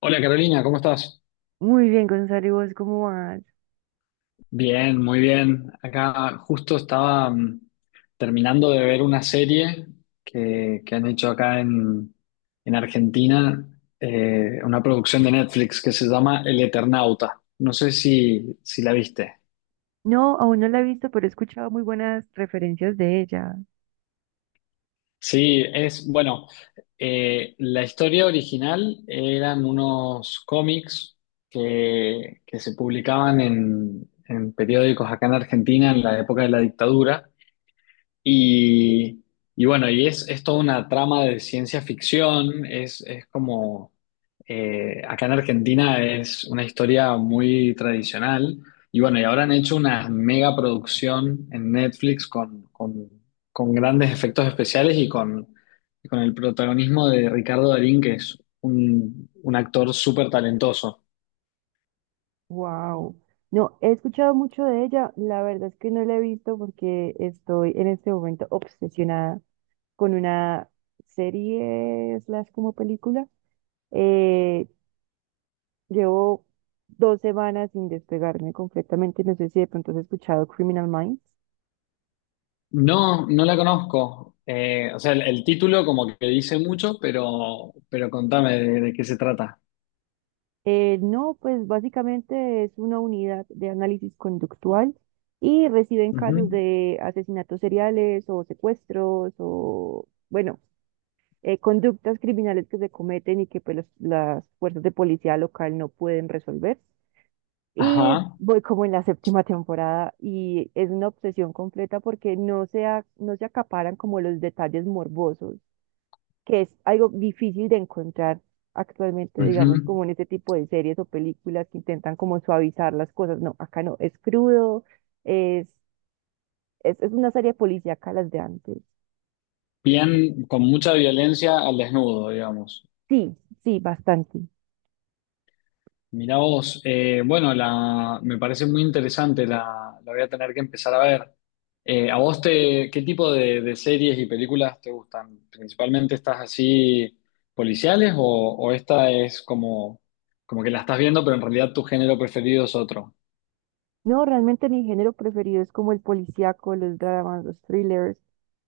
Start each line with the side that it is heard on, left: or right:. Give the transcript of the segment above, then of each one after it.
left: Hola Carolina, ¿cómo estás?
right: Muy bien, Gonzalo, ¿y vos cómo vas?
left: Bien, muy bien. Acá justo estaba terminando de ver una serie que han hecho acá en Argentina, una producción de Netflix que se llama El Eternauta. No sé si la viste.
right: No, aún no la he visto, pero he escuchado muy buenas referencias de ella.
left: Sí, es, bueno, la historia original eran unos cómics que se publicaban en periódicos acá en Argentina en la época de la dictadura. Y, y bueno, y es toda una trama de ciencia ficción, es como, acá en Argentina es una historia muy tradicional, y bueno, y ahora han hecho una mega producción en Netflix con grandes efectos especiales y con el protagonismo de Ricardo Darín, que es un actor súper talentoso.
right: Wow. No, he escuchado mucho de ella. La verdad es que no la he visto porque estoy en este momento obsesionada con una serie slash como película. Eh, Llevo 2 semanas sin despegarme completamente. No sé si de pronto has escuchado Criminal Minds.
left: No, no la conozco. O sea, el título como que dice mucho, pero contame de qué se trata.
right: No, pues básicamente es una unidad de análisis conductual y reciben
left: Ujú.
right: casos de asesinatos seriales o secuestros o, bueno, conductas criminales que se cometen y que pues, las fuerzas de policía local no pueden resolver. Y
left: Ajá.
right: voy como en la séptima temporada y es una obsesión completa porque no se, no se acaparan como los detalles morbosos, que es algo difícil de encontrar actualmente, digamos,
left: Ujú.
right: como en este tipo de series o películas que intentan como suavizar las cosas. No, acá no, es crudo, es, es una serie policíaca las de antes.
left: Bien, con mucha violencia al desnudo, digamos.
right: Sí, sí, bastante.
left: Mirá vos, bueno, la, me parece muy interesante, la voy a tener que empezar a ver. ¿A vos te, qué tipo de series y películas te gustan? ¿Principalmente estás así policiales o esta es como, como que la estás viendo, pero en realidad tu género preferido es otro?
right: No, realmente mi género preferido es como el policíaco, los dramas, los thrillers,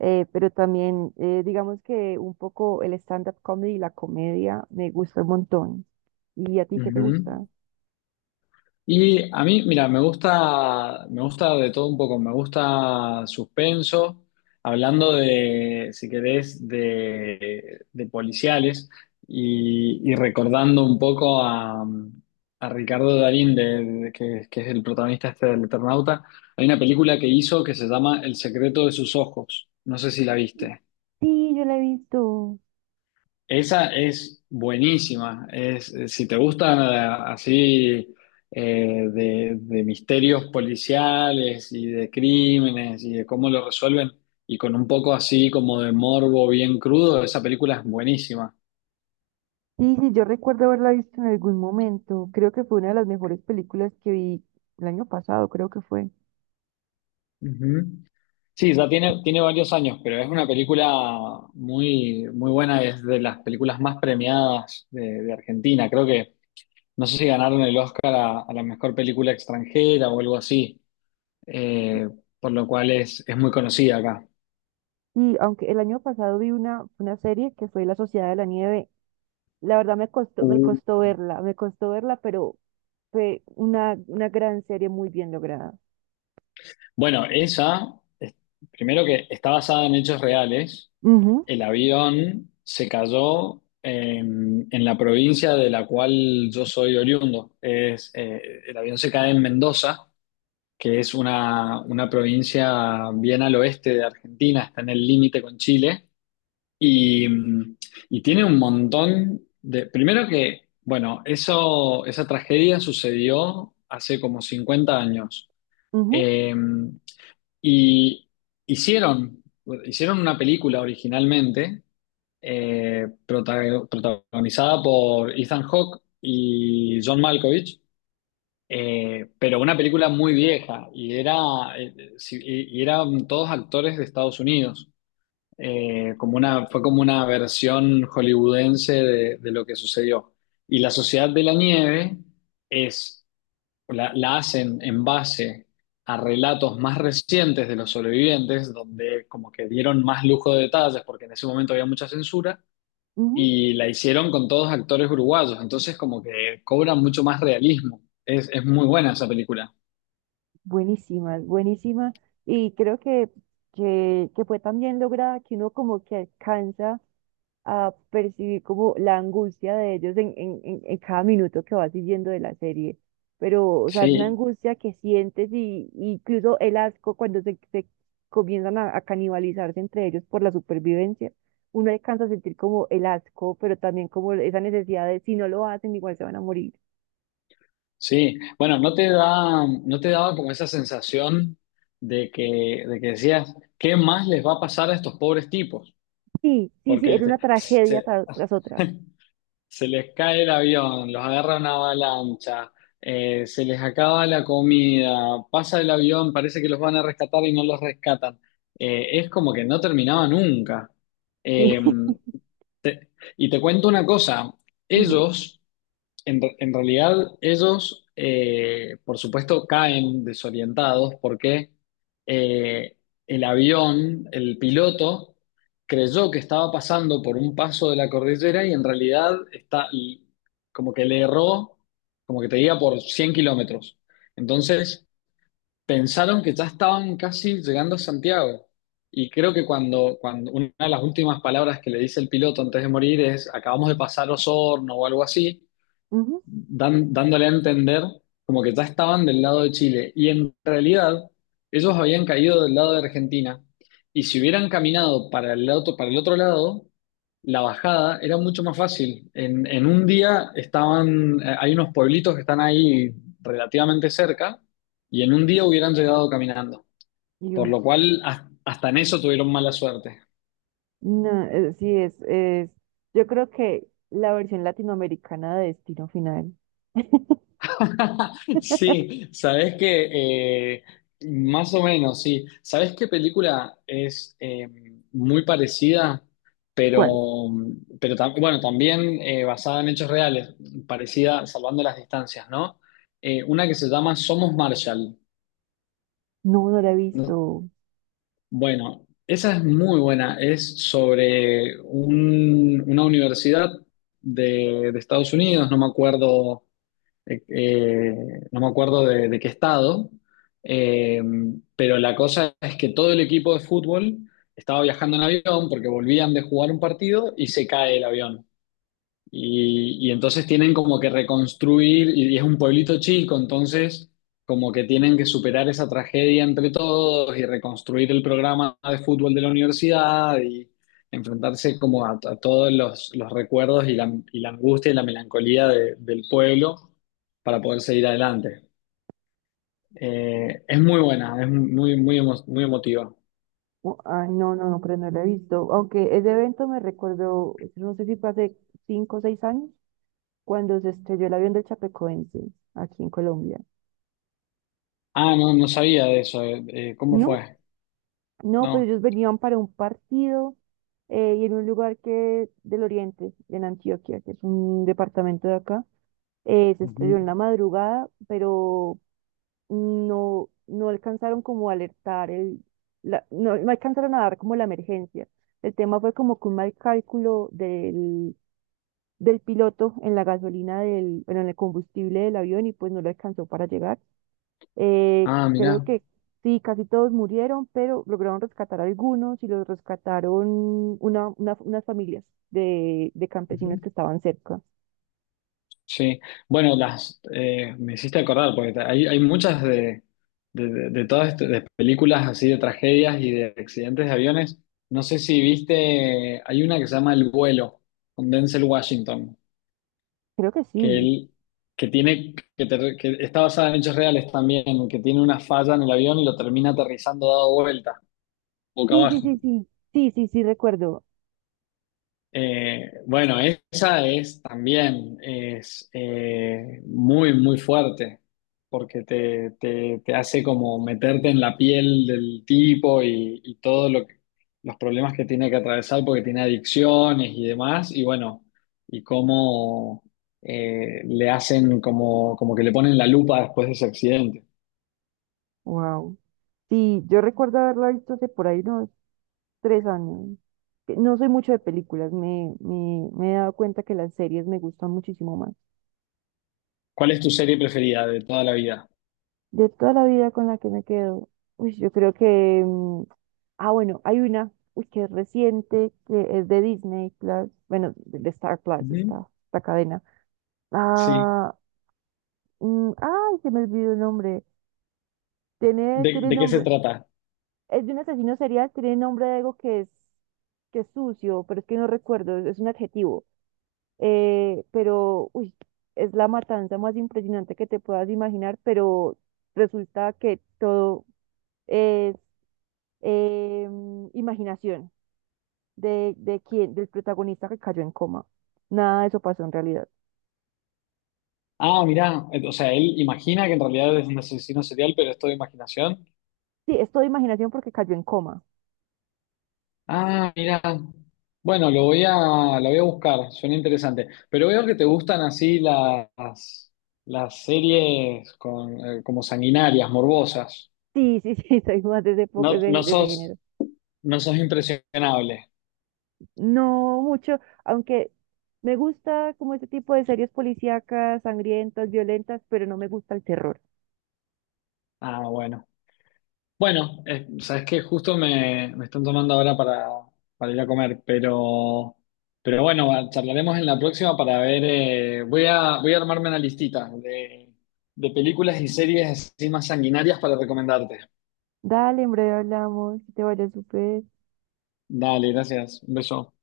right: pero también digamos que un poco el stand-up comedy y la comedia me gusta un montón. ¿Y a ti qué te
left: Ujú.
right: gusta?
left: Y a mí, mira, me gusta de todo un poco, me gusta suspenso, hablando de, si querés, de policiales y recordando un poco a Ricardo Darín, que es el protagonista este del Eternauta, hay una película que hizo que se llama El secreto de sus ojos, no sé si la viste.
right: Sí, yo la he visto.
left: Esa es buenísima. Es, si te gustan así, de misterios policiales y de crímenes y de cómo lo resuelven, y con un poco así como de morbo bien crudo, esa película es buenísima.
right: Sí, sí, yo recuerdo haberla visto en algún momento. Creo que fue una de las mejores películas que vi el año pasado, creo que fue.
left: Ujú. Sí, ya tiene, tiene varios años, pero es una película muy, muy buena, es de las películas más premiadas de Argentina. Creo que, no sé si ganaron el Oscar a la mejor película extranjera o algo así. eh, por lo cual es muy conocida acá.
right: Y aunque el año pasado vi una serie que fue La Sociedad de la Nieve, la verdad me costó,
left: Uh,
right: me costó verla, pero fue una gran serie muy bien lograda.
left: Bueno, esa, primero que está basada en hechos reales,
right: Ujú,
left: el avión se cayó en la provincia de la cual yo soy oriundo. Es, el avión se cae en Mendoza, que es una provincia bien al oeste de Argentina, está en el límite con Chile. Y, y tiene un montón de... Primero que, bueno, eso, esa tragedia sucedió hace como 50 años.
right: ujú,
left: Eh, y hicieron, hicieron una película originalmente protagonizada por Ethan Hawke y John Malkovich, pero una película muy vieja y era, y eran todos actores de Estados Unidos, como una, fue como una versión hollywoodense de lo que sucedió. Y la Sociedad de la Nieve es, la hacen en base a relatos más recientes de los sobrevivientes, donde como que dieron más lujo de detalles, porque en ese momento había mucha censura,
right: ujú.
left: y la hicieron con todos actores uruguayos, entonces como que cobra mucho más realismo. Es muy buena esa película.
right: Buenísima, buenísima. Y creo que, que fue tan bien lograda que uno como que alcanza a percibir como la angustia de ellos en, en cada minuto que vas siguiendo de la serie. Pero, o sea, es una
left: Sí,
right: angustia que sientes y incluso el asco cuando se comienzan a canibalizarse entre ellos por la supervivencia. Uno alcanza a sentir como el asco, pero también como esa necesidad de si no lo hacen, igual se van a morir.
left: sí, bueno, ¿no te da, no te daba como esa sensación de que decías, qué más les va a pasar a estos pobres tipos?
right: Sí, sí, sí,
left: Porque
right: era
left: viste,
right: una tragedia
left: se,
right: tras, otra.
left: se les cae el avión, los agarra una avalancha, se les acaba la comida, pasa el avión, parece que los van a rescatar y no los rescatan. Es como que no terminaba nunca. Eh,
right: Sí,
left: te- y te cuento una cosa,
right: dime.
left: ellos... en realidad, ellos, por supuesto, caen desorientados porque, eh, el avión, el piloto, creyó que estaba pasando por un paso de la cordillera y en realidad está como que le erró, como que te diga, por 100 kilómetros. Entonces, pensaron que ya estaban casi llegando a Santiago. Y creo que cuando una de las últimas palabras que le dice el piloto antes de morir es, acabamos de pasar Osorno o algo así,
right: Ujú.
left: dándole a entender como que ya estaban del lado de Chile. Y en realidad, ellos habían caído del lado de Argentina. Y si hubieran caminado para el otro lado, la bajada era mucho más fácil. En un día estaban, hay unos pueblitos que están ahí relativamente cerca, y en un día hubieran llegado caminando. Por lo
right: Dios.
left: cual, hasta en eso tuvieron mala suerte.
right: No, sí es, es. Yo creo que la versión latinoamericana de Destino Final.
left: Sí, sabes que, más o menos, sí. ¿Sabes qué película es, muy parecida, pero,
right: ¿Cuál?
left: bueno, también, basada en hechos reales, parecida salvando las distancias, ¿no? Una que se llama Somos Marshall.
right: No, no la he visto.
left: No. Bueno, esa es muy buena. Es sobre una universidad de Estados Unidos, no me acuerdo, eh, eh, no me acuerdo de qué estado, eh, pero la cosa es que todo el equipo de fútbol estaba viajando en avión porque volvían de jugar un partido y se cae el avión. Y entonces tienen como que reconstruir, y es un pueblito chico, entonces como que tienen que superar esa tragedia entre todos y reconstruir el programa de fútbol de la universidad y enfrentarse como a todos los recuerdos y la angustia y la melancolía del pueblo para poder seguir adelante. Es muy buena, es muy, muy, muy emotiva.
right: Oh, ah, no, no, no, pero no la he visto. Aunque ese evento me recordó, no sé si fue hace 5 o 6 años, cuando se estrelló el avión del Chapecoense aquí en Colombia.
left: Ah, no, no sabía de eso. ¿Cómo
right: No,
left: fue?
right: no, pues
left: No.
right: ellos venían para un partido, y en un lugar que del Oriente, en Antioquia, que es un departamento de acá, se estrelló
left: Ujú.
right: en la madrugada, pero no, no alcanzaron como a alertar no, no alcanzaron a dar como la emergencia. El tema fue como que un mal cálculo del piloto en la gasolina del, bueno, en el combustible del avión y pues no lo alcanzó para llegar.
left: Ah,
right: Creo
left: mirá.
right: que sí, casi todos murieron, pero lograron rescatar algunos y los rescataron unas familias de campesinos
left: Ujú.
right: que estaban cerca.
left: Sí, bueno, las, me hiciste acordar, porque hay muchas de todas estas de películas así de tragedias y de accidentes de aviones. No sé si viste, hay una que se llama El vuelo, con Denzel Washington,
right: Creo que
left: que
right: sí.
left: él, que tiene, que está basada en hechos reales también, que tiene una falla en el avión y lo termina aterrizando dado vuelta, boca
right: Sí, sí,
left: abajo.
right: sí, sí. Sí, sí, sí, recuerdo.
left: Bueno, esa es también es, muy, muy fuerte, porque te, te hace como meterte en la piel del tipo y todo los problemas que tiene que atravesar porque tiene adicciones y demás, y bueno, y cómo, le hacen como, como que le ponen la lupa después de ese accidente.
right: Wow. Sí, yo recuerdo haberla visto hace por ahí unos 3 años. Que no soy mucho de películas, me he dado cuenta que las series me gustan muchísimo más.
left: ¿Cuál es tu serie preferida de toda la vida?
right: De toda la vida con la que me quedo, uy, yo creo que... ah, bueno, hay una, uy, que es reciente, que es de Disney Plus, bueno, de Star Plus,
left: Ujú,
right: esta cadena.
left: sí.
right: Ah, ay, se me olvidó el nombre. Tiene, tiene
left: De qué se
right: nombre.
left: trata?
right: Es de un asesino serial, tiene nombre de algo que es sucio, pero es que no recuerdo, es un adjetivo. Pero, uy, es la matanza más impresionante que te puedas imaginar, pero resulta que todo es imaginación de quién, del protagonista que cayó en coma. Nada de eso pasó en realidad.
left: Ah, mirá, o sea, él imagina que en realidad es un asesino serial, pero es todo imaginación.
right: Sí, es todo imaginación porque cayó en coma.
left: Ah, mirá. Bueno, lo voy a buscar, suena interesante. Pero veo que te gustan así las series con, como sanguinarias, morbosas.
right: Sí, sí, sí, soy más de ese,
left: No, no
right: de ese
left: sos,
right: género.
left: no sos impresionable.
right: No mucho, aunque me gusta como este tipo de series policíacas, sangrientas, violentas, pero no me gusta el terror.
left: Ah, bueno. Bueno, sabes que justo me, me están tomando ahora para ir a comer, pero, charlaremos en la próxima para ver. Voy a, voy a armarme una listita de películas y series así más sanguinarias para recomendarte.
right: Dale, en breve hablamos, que te vaya súper.
left: Dale, gracias. Un beso.